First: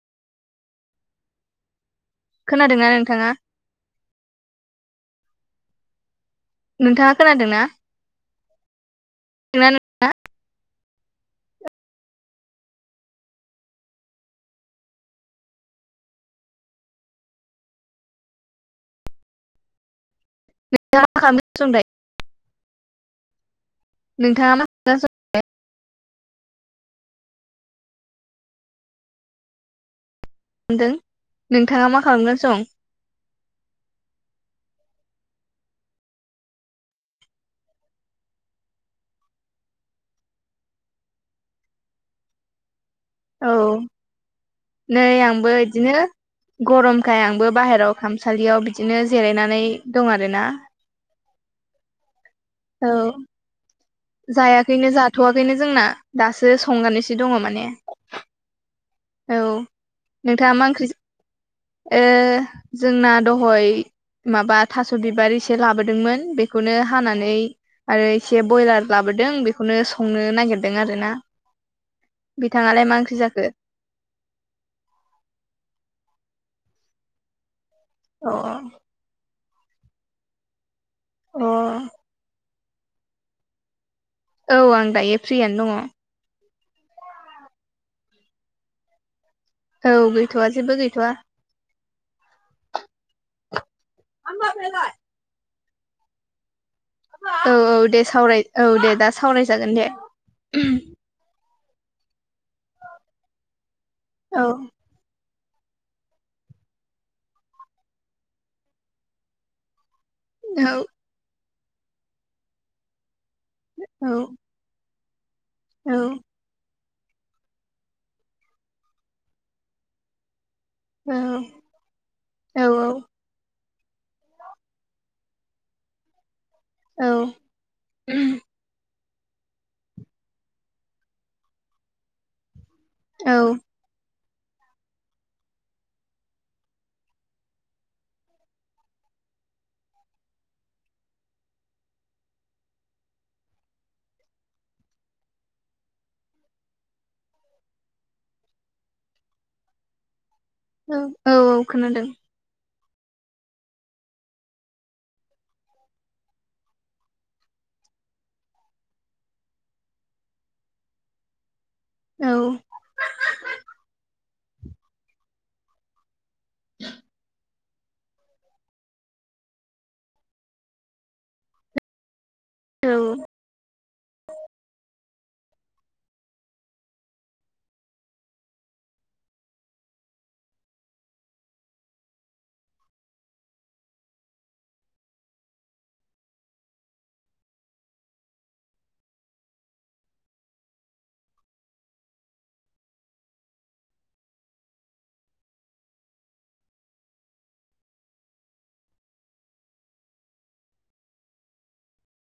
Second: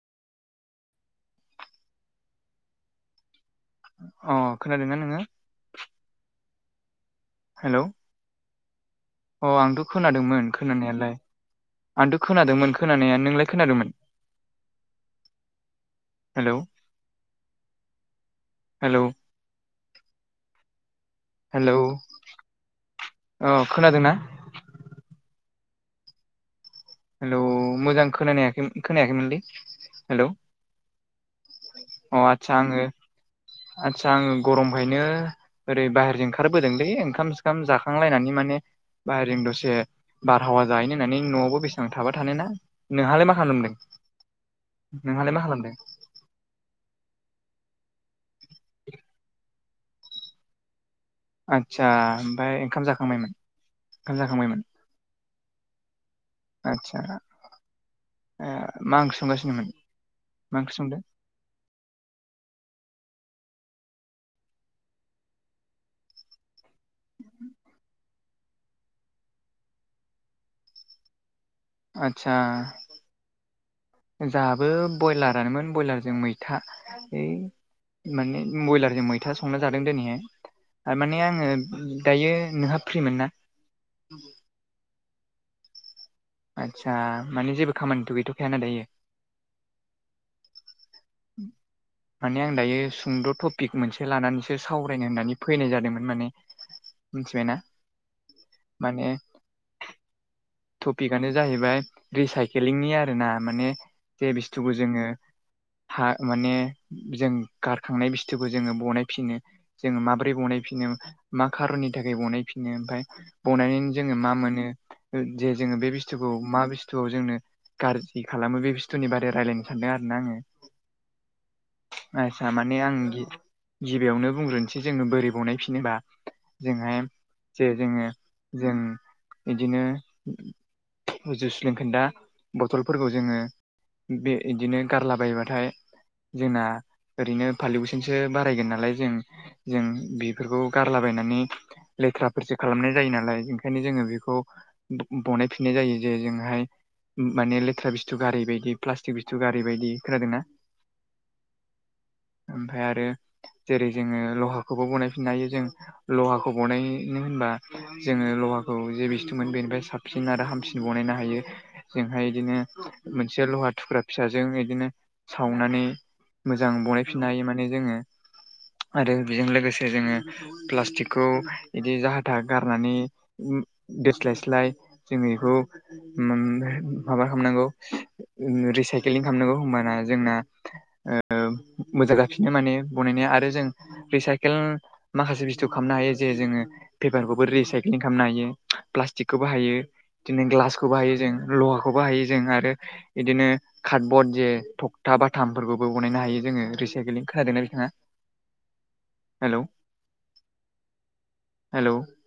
खोनादोंना नोंथाङा? अ खोनादोंना नोङो? नोंथाङा खोनादों ना? हेलौ अ आंथ' खोनादोंमोन खोनानायालाय। आंथ' खोनादोंमोन खोनानाया नोंलाय खोनादों हेलव हेलव! [unintelligible] हेलौ अ खोनादोंना? नोंथाङा मा [unintelligible] हेलौ मोजां खोनानायाखैमोन खोनायाखैमोनलै, हेलौ? दों नोंथाङा मा अ खालामदों आदसा सं? आङो आदसा आङो गरमखायनो ओरै बाहेरजों ओंखारबोदोंलै ओंखाम सोंखाम जाखांलायनानै माने बाहेरं दसे बारहावा जाहैनो होननानै, न'आवबो बेसेबां थाबाय थानो ना? नोंहालाय मा औ खालामदों माने, नै नोंहालाय मा आंबो खालामदों? इदिनो गरमखाय आंबो बाहेरायाव खामसालियाव बिदिनो जिरायनानै दं आरो ना। आतसा ओमफ्राय ओंखाम औ जाखांबायमोन ओंखाम जाखांबायमोन जायाखैनो जा थ'वाखैनो जोंना, दासो आदसा संनानैसो दङ माने। मा ओंख्रि औ संगासिनोमोन, मा ओंख्रि संदों? ओ जोंना दहय माबा थास' बिबार एसे लाबोदोंमोन बेखौनो हानानै आरो एसे ब्रयलार लाबोदों बेखौनो संनो नागिरदों आरो ना। आतसा! ओ जाहाबो ब्रयलारानोमोन, ब्रयलारजों मैथा इ अ माने बयलारजों मैथा संना जादों दिनैहाय, थारमाने अ आङो दायो नोंहा फ्रिमोन ना? औ आं दायो फ्रियानो दङ। आतसा माने जेबो खामानिथ' गैथ'खायाना दायो? औ गैथ'वा जेबो गैथ'वा। माने आं दायो सुंद' टपिक मोनसे लानानैसो सावरायनो होननानै फैनाय जादोंमोन माने। औ मिथिबायना औ दे सावराय औ दे माने दा सावरायजागोन दे। टपिकआनो जाहैबाय रिसाइकेलिंनि आरो ना माने जे औ बुस्थुखौ जोङो हा माने जों गारखांनाय बुस्थुखौ जोङो बनाय फिनो जोङो मा बोरै औ बनायफिनो, मा खारननि थाखाय बनायफिनो, ओमफ्राय बनायनानै औ जोङो मा मोनो जे जोङो बे औ बुस्थुखौ मा बुस थुआव जोंनो गाज्रि खालामो, बे बुस्तुनि बारै रायज्लायनो सानदों आरो ना आङो। औ आदसा औ माने आं गिबियावनो बुंग्रोनोसै जोङो बोरै बावनायफिनो होनबा जोंहा औ जे जोङो जों बिदिनो जुइस लोंखोन्दा बथलफोरखौ औ जोङो बे इदिनो गारला बायोबाथाय जोंना ओरैनो पलिउसनसो बारायगोन नालाय जों जों बेफोरखौ गारलाबायनानै लेथ्राफोरसो खालामनाय जायो नालाय, ओंखायनो जोङो बेखौ बनायफिननाय जायो जे जोङोहाय माने लेथ्रा बुस्थु गारि बायदि प्लास्टिक बुस्थु गारि बायदि, खोनादोंना? औ औ औ खोनादों। ओमफ्राय आरो जेरै जोङो लहाखौबो बनायफिननो हायो जों। लहाखौ बनायनो होनबा जोङो लहाखौ जे बिस्थुमोन बे ओमफ्राय साबसिन आरो हामसिन बनायनो हायो जोंहाय औ बिदिनो मोनसे लहा थुख्रा फिसाजों बिदिनो सावनानै मोजां बनायफिननो हायो माने जोङो। आरो बेजों लोगोसे जोङो प्लास्टिकखौ बिदि जाहा थाहा गारनानै औ ओ दोस्लायस्लाय जोङो बेखौ ओ माबा खालामनांगौ रिसाइक्लिं खालामनांगौ होमबाना जोंना। ओ औ मोजां जाफिनो माने बनायनाया आरो जों रिसाइकेल माखासे बुस्थु खालामनो हायो जे जोङो पेपारखौबो रिसाइक्लिं खालामनो हायो प्लास्टिकखौबो हायो। बिदिनो ग्लासखौ बोहायो जों लहाखौ बाहायो जों आरो बिदिनो। कार्डबर्ड जे थखथा बाथामफोरखौबो बनायनो हायो जोङो रिसाइक्लिं खोनादोंना बिथाङा। Hello hello.